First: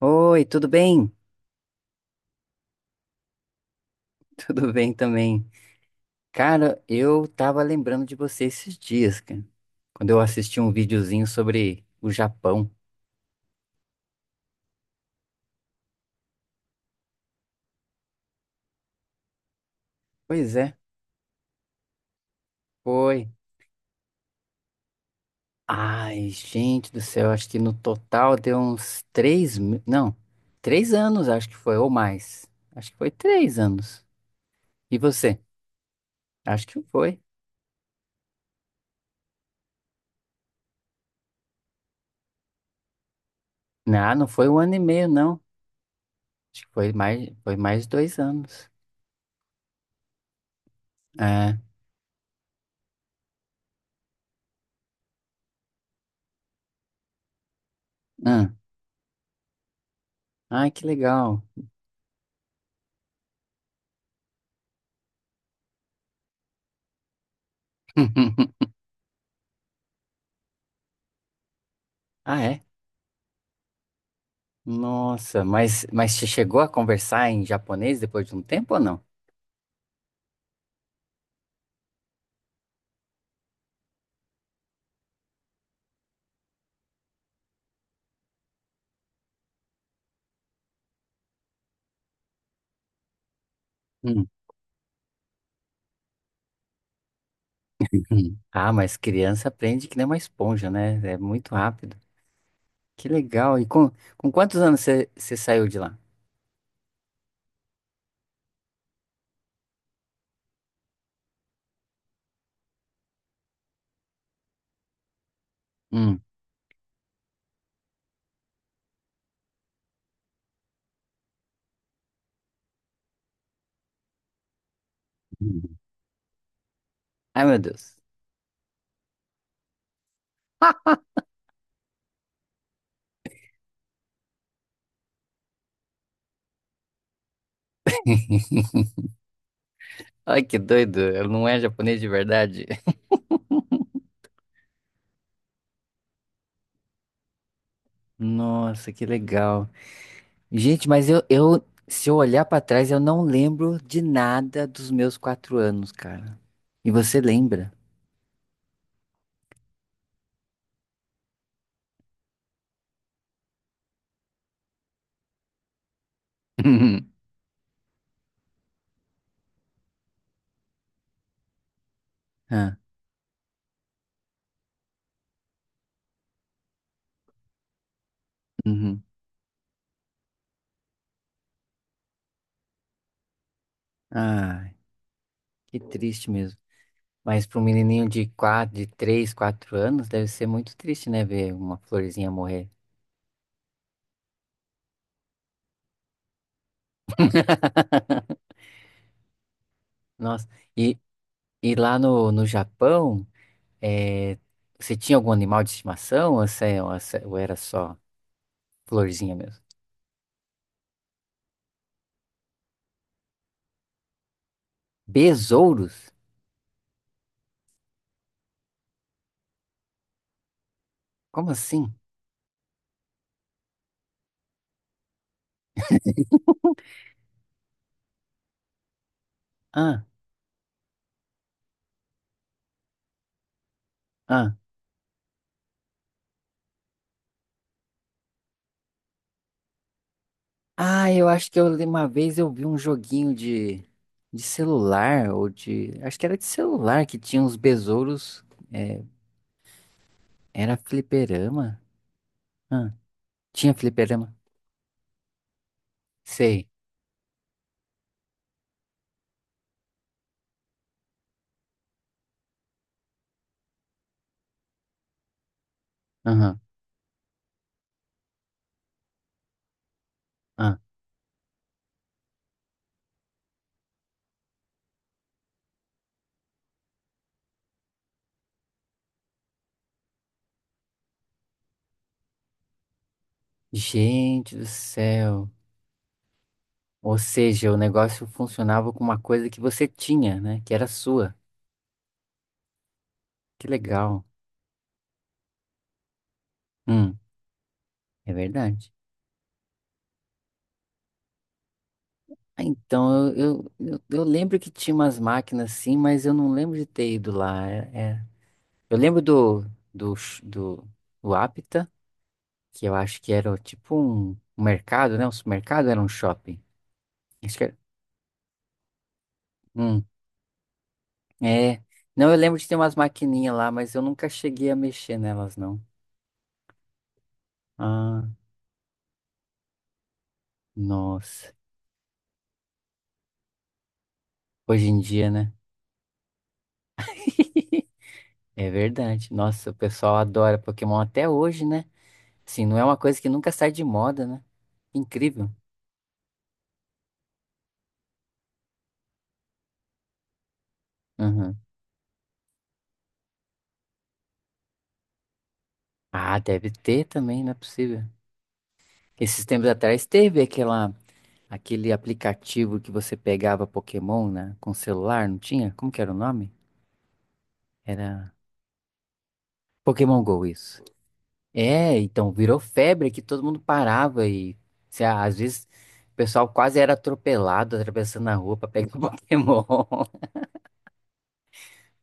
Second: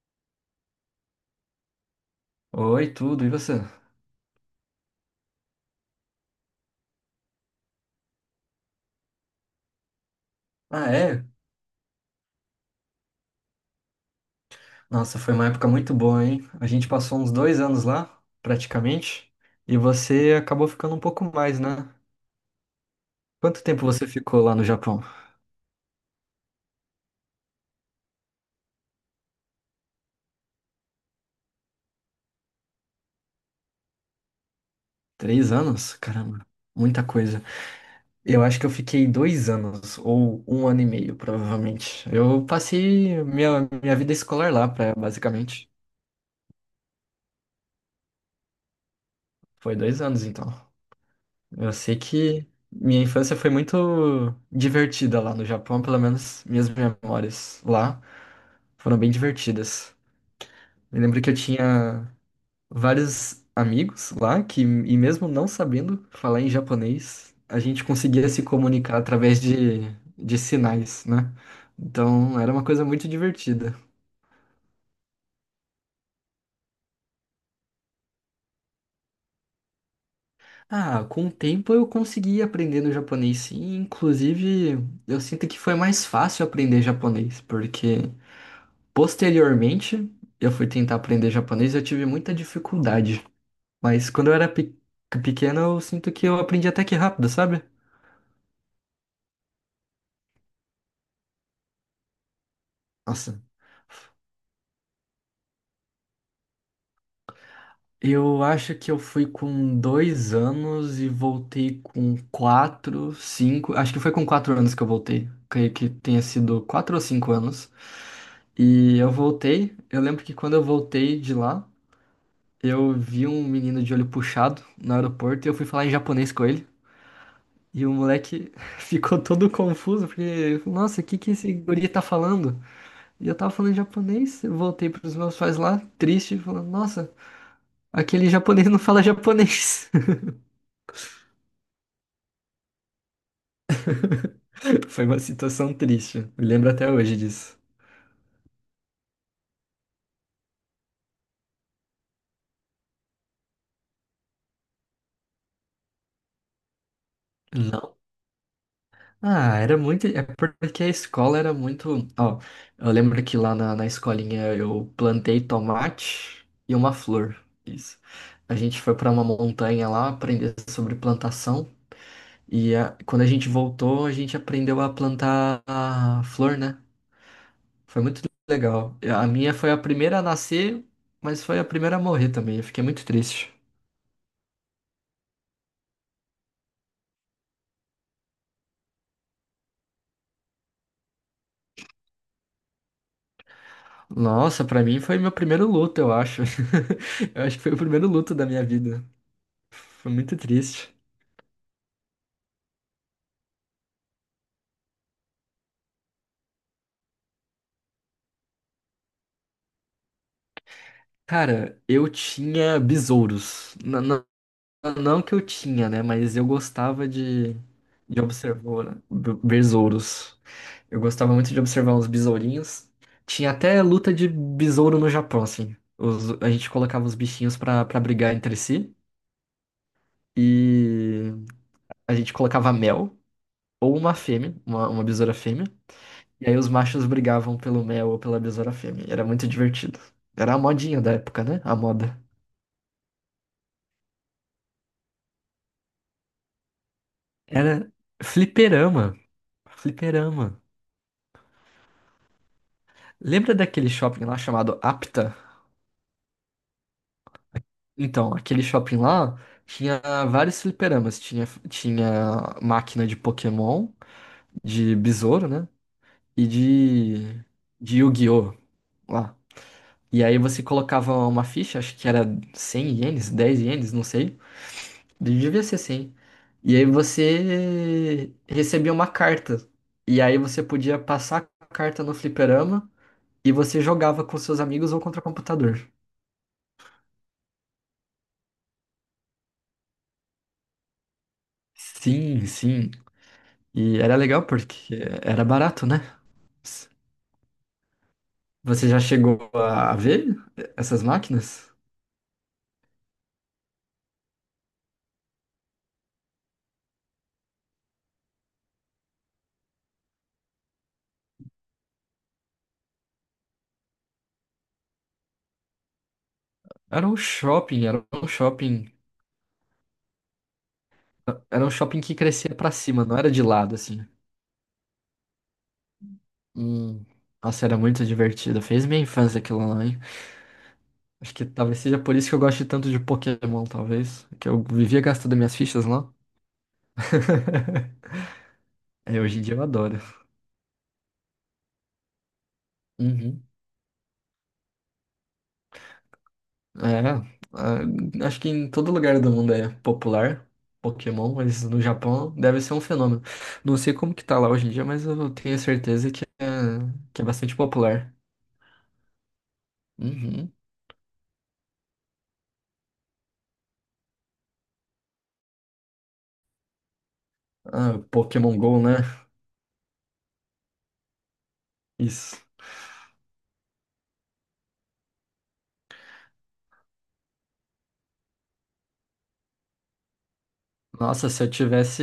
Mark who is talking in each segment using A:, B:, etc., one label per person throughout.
A: Oi, tudo bem?
B: Oi, tudo, e você?
A: Tudo bem também. Cara, eu tava lembrando de você esses dias, cara. Quando eu assisti um
B: Ah, é?
A: videozinho sobre o Japão.
B: Nossa, foi uma época muito boa, hein? A gente passou uns 2 anos lá, praticamente, e você
A: Pois
B: acabou
A: é,
B: ficando um pouco mais, né?
A: foi.
B: Quanto tempo você ficou lá no Japão?
A: Ai, gente do céu, acho que no total deu uns três, não, três anos, acho que foi, ou mais. Acho que foi três anos. E você?
B: 3 anos? Caramba,
A: Acho que
B: muita
A: foi.
B: coisa. Eu acho que eu fiquei 2 anos, ou um ano e meio, provavelmente. Eu passei minha vida
A: Não, não foi
B: escolar
A: um
B: lá,
A: ano e
B: pra,
A: meio, não.
B: basicamente.
A: Acho que foi mais dois anos.
B: Foi 2 anos, então.
A: É.
B: Eu sei que minha infância foi muito divertida lá no Japão, pelo menos minhas memórias lá.
A: Ah,
B: Foram bem divertidas.
A: ai, que
B: Me lembro que eu
A: legal.
B: tinha vários amigos lá que, e mesmo não sabendo falar em japonês, a gente conseguia se comunicar através de sinais, né? Então
A: Ah,
B: era
A: é?
B: uma coisa muito divertida.
A: Nossa, mas você chegou a conversar em japonês depois de um tempo ou não?
B: Ah, com o tempo eu consegui aprender no japonês, sim. Inclusive, eu sinto que foi mais fácil aprender japonês, porque posteriormente eu fui tentar aprender japonês e eu tive muita dificuldade. Mas
A: Hum,
B: quando eu era pequeno, eu sinto que eu aprendi até que rápido, sabe?
A: Ah, mas criança aprende que nem uma esponja, né? É muito rápido. Que
B: Nossa.
A: legal. Com quantos anos você saiu de lá?
B: Eu acho que eu fui com 2 anos e voltei com quatro, cinco. Acho que foi com 4 anos que eu voltei. Creio que
A: Hum,
B: tenha sido 4 ou 5 anos. E eu voltei. Eu lembro que quando eu voltei de lá, eu vi um menino de olho puxado no aeroporto e eu fui
A: hum.
B: falar em japonês com ele.
A: Ai, meu
B: E o
A: Deus.
B: moleque ficou todo confuso, porque, nossa, o que que esse guri tá falando? E eu tava falando japonês, eu voltei pros meus pais lá, triste, falando, nossa, aquele japonês não fala japonês.
A: Ai, que doido. Ele não é japonês de verdade.
B: Foi uma situação triste, me lembro até hoje disso.
A: Nossa, que legal. Gente, mas eu se eu olhar pra trás, eu não lembro de nada dos meus quatro anos, cara. E você lembra?
B: Não. Ah, era muito. É porque a escola era muito. Ó, eu lembro que lá na, na escolinha eu plantei tomate e uma flor. Isso. A gente foi pra uma montanha lá aprender sobre plantação. E
A: Ah,
B: quando a gente voltou, a gente aprendeu a plantar a flor, né? Foi muito legal.
A: uhum.
B: A minha foi a primeira a nascer, mas foi a primeira a morrer também. Eu fiquei muito triste.
A: Ai, que triste mesmo. Mas para um menininho de quatro, de 3, 4 anos, deve ser muito triste, né? Ver uma florzinha morrer.
B: Nossa, pra mim foi meu primeiro luto, eu acho. Eu acho que foi o primeiro luto da minha vida. Foi muito
A: Nossa,
B: triste.
A: e, e lá no, no Japão, eh, você tinha algum animal de estimação ou, você- ou você- ou era só florzinha mesmo?
B: Cara, eu tinha besouros. Não, que eu tinha, né?
A: Besouros?
B: Mas eu gostava de observar né? Besouros. Eu gostava muito
A: Como
B: de observar
A: assim?
B: uns besourinhos. Tinha até luta de besouro no Japão, assim. A gente colocava os bichinhos pra brigar entre si.
A: Ah,
B: E a gente colocava mel ou uma fêmea,
A: ah.
B: uma besoura fêmea. E aí os machos brigavam pelo mel ou pela besoura fêmea. Era muito divertido. Era a modinha
A: Ah,
B: da
A: eu
B: época,
A: acho que
B: né?
A: eu,
B: A
A: li- uma
B: moda.
A: vez eu vi um joguinho de celular, ou de. Acho que era de celular que tinha uns
B: Era
A: besouros. eh,
B: fliperama. Fliperama.
A: era fliperama? Ah,
B: Lembra
A: tinha
B: daquele shopping
A: fliperama?
B: lá chamado Apta?
A: Sei.
B: Então, aquele shopping lá tinha vários fliperamas. Tinha, tinha máquina de Pokémon, de besouro, né? E de Yu-Gi-Oh! Lá. E aí você
A: Ah,
B: colocava uma ficha, acho que era 100 ienes, 10 ienes, não sei. Devia ser 100. E aí você recebia uma carta. E aí você podia passar a carta no fliperama e você jogava com
A: gente
B: seus
A: do
B: amigos ou contra o
A: céu.
B: computador.
A: Ou seja, o negócio funcionava com uma coisa que você tinha, né? Que era sua.
B: Sim, sim.
A: Que
B: E
A: legal.
B: era legal porque era barato, né?
A: Hum, é
B: Você
A: verdade.
B: já chegou a ver essas máquinas?
A: Ah, então, eu lembro que tinha umas máquinas assim, mas eu não lembro de ter ido lá. É, é. Eu lembro do, do, ch- do, do Apta, que eu acho que era tipo um, um mercado, né? Um supermercado, era um shopping.
B: Era um
A: Acho que era.
B: shopping, era um shopping,
A: Hum,
B: era um
A: é.
B: shopping que
A: Não, eu
B: crescia
A: lembro de
B: pra
A: ter umas
B: cima, não era de
A: maquininhas lá,
B: lado
A: mas eu
B: assim.
A: nunca cheguei a mexer nelas, não.
B: Hum, Nossa, era muito
A: Ah.
B: divertido. Fez minha infância aquilo lá, hein? Acho que
A: Nossa,
B: talvez seja por isso que eu gosto tanto de Pokémon, talvez. Que eu
A: hoje em
B: vivia
A: dia,
B: gastando
A: né?
B: minhas fichas lá.
A: É
B: É,
A: verdade.
B: hoje em dia eu
A: Nossa, o
B: adoro.
A: pessoal adora Pokémon até hoje, né? Assim, não é uma coisa que
B: Uhum.
A: nunca sai de moda, né? Incrível.
B: É, ah, acho que em todo lugar do mundo é popular Pokémon,
A: Uhum.
B: mas no Japão deve ser um fenômeno. Não sei como que tá lá hoje em dia, mas eu tenho certeza
A: Ah, deve ter
B: que é
A: também, não é
B: bastante
A: possível.
B: popular.
A: Esses tempos atrás teve
B: Uhum.
A: aquela, aquele aplicativo que você pegava Pokémon, né? Com celular, não tinha? Como que era o nome?
B: Ah,
A: Era
B: Pokémon Go, né?
A: Pokémon Go, isso. É, então
B: Isso.
A: virou febre que todo mundo parava e se- às vezes o pessoal quase era atropelado atravessando a rua pra pegar o Pokémon.
B: Nossa, se eu tivesse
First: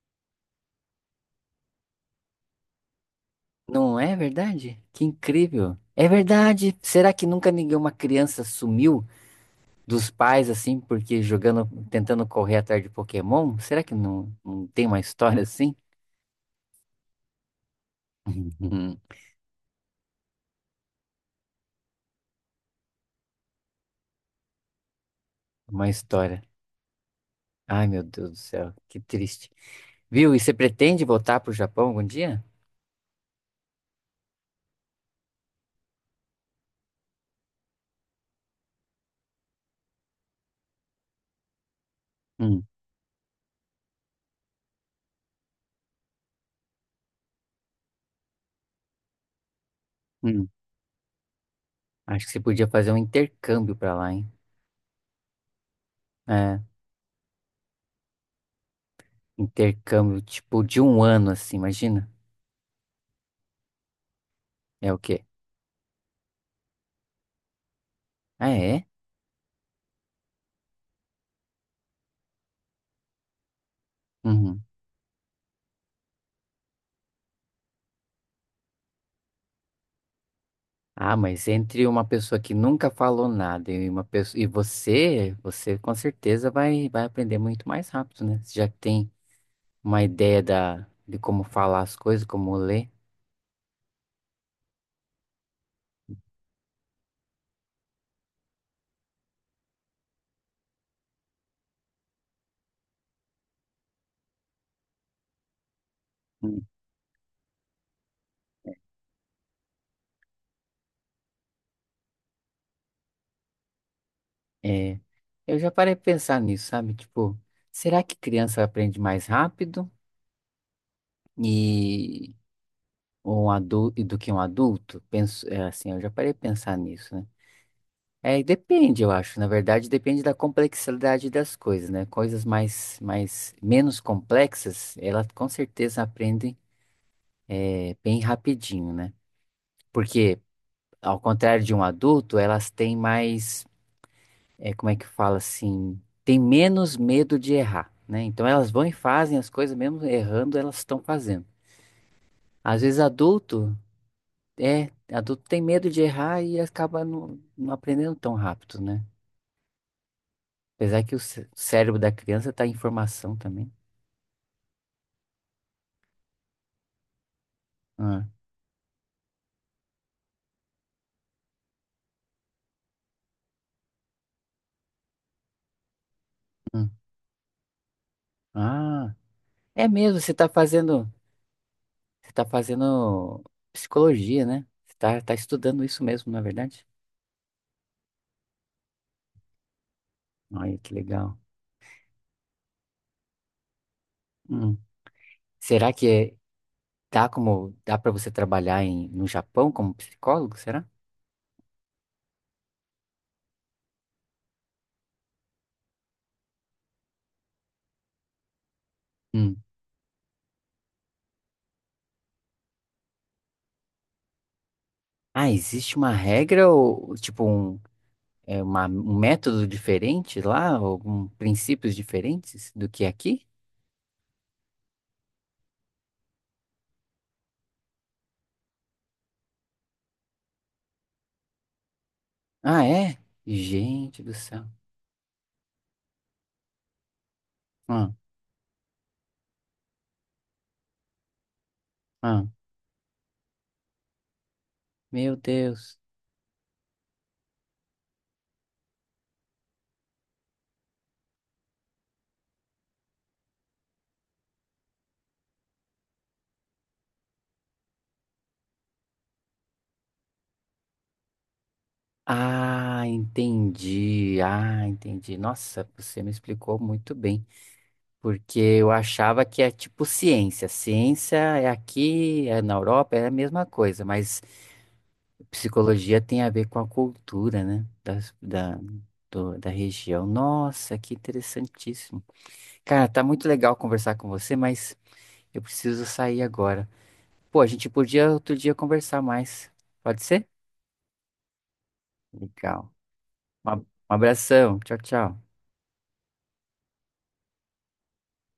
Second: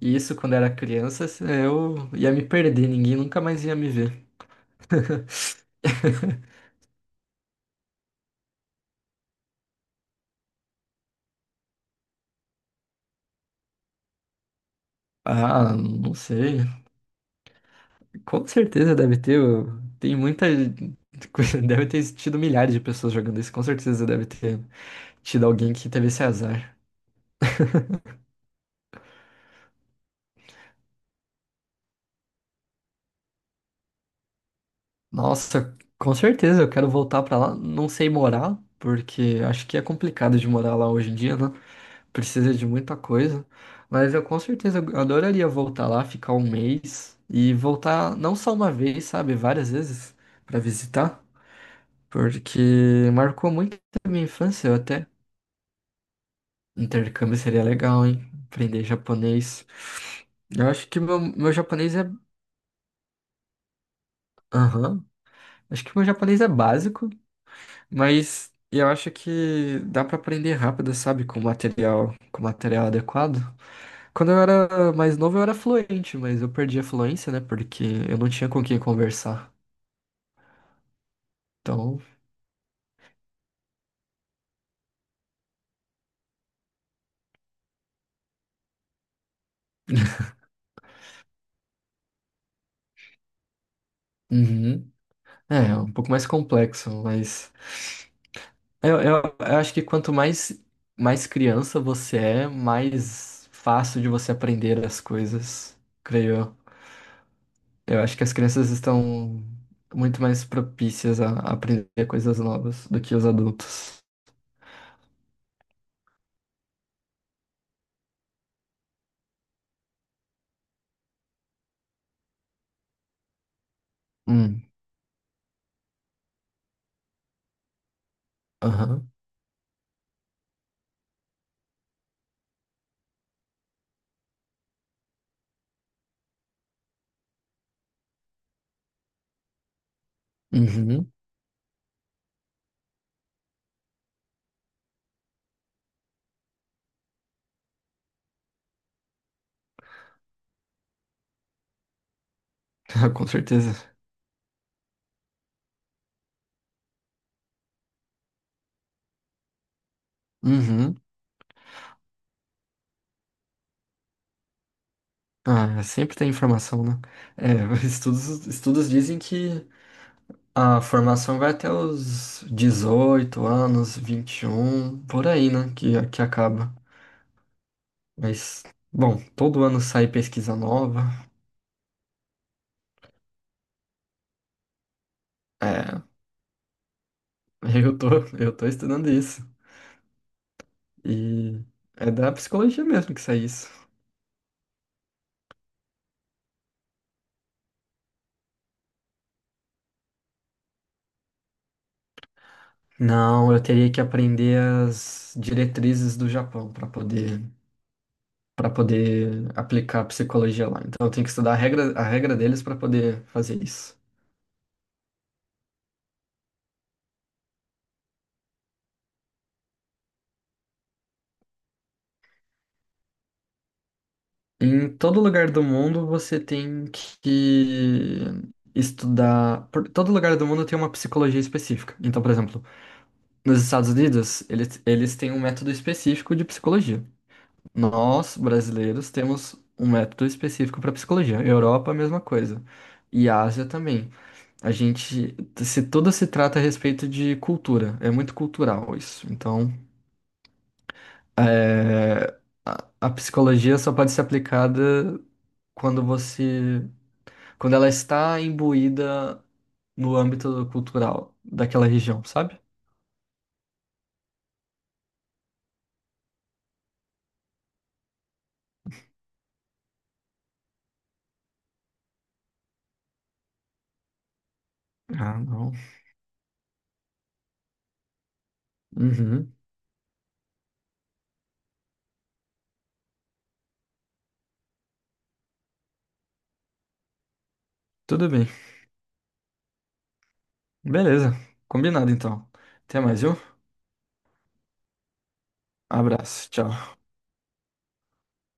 B: isso quando era criança, eu ia me perder, ninguém nunca mais ia me
A: Não é
B: ver.
A: verdade? Que incrível. É verdade. Será que nunca nenhuma criança sumiu dos pais assim porque jogando, tentando correr atrás de Pokémon? Será que não, não tem uma história
B: Ah,
A: assim?
B: não sei. Com certeza deve ter. Tem muita. Deve ter tido milhares de pessoas jogando isso. Com certeza deve ter tido alguém
A: Uma
B: que teve esse
A: história.
B: azar.
A: Ai, meu Deus do céu, que triste. Viu? E você pretende voltar pro Japão algum dia?
B: Nossa, com certeza eu quero voltar pra lá. Não sei morar, porque acho que é complicado de morar lá hoje em dia, né? Precisa de
A: Hum,
B: muita coisa, mas eu com certeza adoraria voltar lá, ficar um mês e voltar não só uma vez, sabe, várias vezes
A: hum.
B: para visitar,
A: Acho que você podia fazer um
B: porque marcou
A: intercâmbio
B: muito
A: pra
B: a
A: lá,
B: minha
A: hein?
B: infância, eu até
A: É,
B: intercâmbio seria legal, hein? Aprender japonês.
A: intercâmbio tipo
B: Eu
A: de
B: acho que
A: um
B: meu,
A: ano,
B: meu
A: assim,
B: japonês
A: imagina.
B: é,
A: É o
B: aham,
A: quê?
B: acho que meu japonês é básico,
A: Ah,
B: mas
A: é?
B: eu acho que dá para aprender rápido, sabe, com material adequado. Quando eu
A: Uhum.
B: era mais novo, eu era fluente, mas eu perdi a fluência, né? Porque eu não tinha com quem conversar.
A: Ah, mas entre
B: Então,
A: uma pessoa que nunca falou nada e uma pessoa e você, você com certeza vai aprender muito mais rápido, né? Você já tem uma ideia da de como falar as coisas, como ler.
B: uhum, é, um pouco mais complexo, mas eu acho que quanto mais, mais criança você é, mais fácil de você aprender as coisas, creio eu.
A: Hum.
B: Eu acho que as crianças estão muito mais propícias a aprender coisas novas do que os adultos.
A: É, eu já parei de pensar nisso, sabe? Tipo, será que criança aprende mais rápido? Ou um adulto e do que um
B: Hum,
A: adulto? Penso, é, assim, eu já parei de pensar nisso, né? É, e depende, eu
B: aham,
A: acho. Na verdade, depende da complexidade das coisas, né? Coisas mais, mais menos complexas, elas com certeza aprendem é, bem rapidinho, né? Porque,
B: uhum,
A: ao contrário de um adulto, elas têm mais, é, como é que fala assim, têm menos medo de errar, né? Então elas vão e fazem as coisas, mesmo errando, elas estão fazendo. Às vezes
B: com certeza.
A: adulto é, adulto tem medo de errar e acaba não, não aprendendo tão rápido, né?
B: Uhum.
A: Apesar que o cérebro da criança tá em formação também.
B: Ah, sempre tem informação, né? É,
A: Ah,
B: estudos dizem que a formação vai até os 18 anos, 21, por aí, né? Que acaba.
A: hum.
B: Mas,
A: Ah,
B: bom, todo ano
A: é
B: sai
A: mesmo,
B: pesquisa nova.
A: você tá fazendo psicologia, né? Você tá, tá estudando isso
B: É,
A: mesmo, na é verdade?
B: eu tô, eu tô estudando isso.
A: Olha que legal.
B: E é da psicologia mesmo que sai isso.
A: Hum. Será que é- Dá como, dá para você trabalhar em, no Japão como psicólogo, será?
B: Não, eu teria que aprender as diretrizes do Japão para poder
A: Hum.
B: aplicar a psicologia lá. Então eu tenho que estudar a regra deles para poder fazer isso.
A: Ah, existe uma regra ou tipo um é uma, um método diferente lá, algum princípios diferentes do que aqui?
B: Em todo lugar do mundo você tem que estudar. Por todo lugar do mundo tem uma psicologia específica. Então, por exemplo,
A: Ah, é?
B: nos Estados
A: Gente do
B: Unidos,
A: céu.
B: eles têm um método específico de psicologia.
A: Ah,
B: Nós, brasileiros, temos um método específico para psicologia. Europa, a mesma
A: ah,
B: coisa. E Ásia também. A
A: meu
B: gente. Se
A: Deus.
B: tudo se trata a respeito de cultura. É muito cultural isso. Então, é, a psicologia só pode ser aplicada quando você quando ela está imbuída no âmbito cultural daquela região, sabe?
A: Ah, entendi. Ah, entendi. Nossa, você me explicou muito bem, porque eu achava que é tipo ciência. Ciência é aqui, é na Europa, é a mesma coisa, mas
B: Ah, não.
A: psicologia tem a ver com a cultura, né? Das, da,
B: Uhum.
A: da região. Nossa, que interessantíssimo. Cara, tá muito legal conversar com você, mas eu preciso sair agora. Pô, a gente
B: Tudo
A: podia
B: bem.
A: outro dia conversar mais. Pode ser?
B: Beleza. Combinado então.
A: Legal.
B: Até mais, viu?
A: Um ab- um abração. Tchau, tchau.
B: Abraço. Tchau.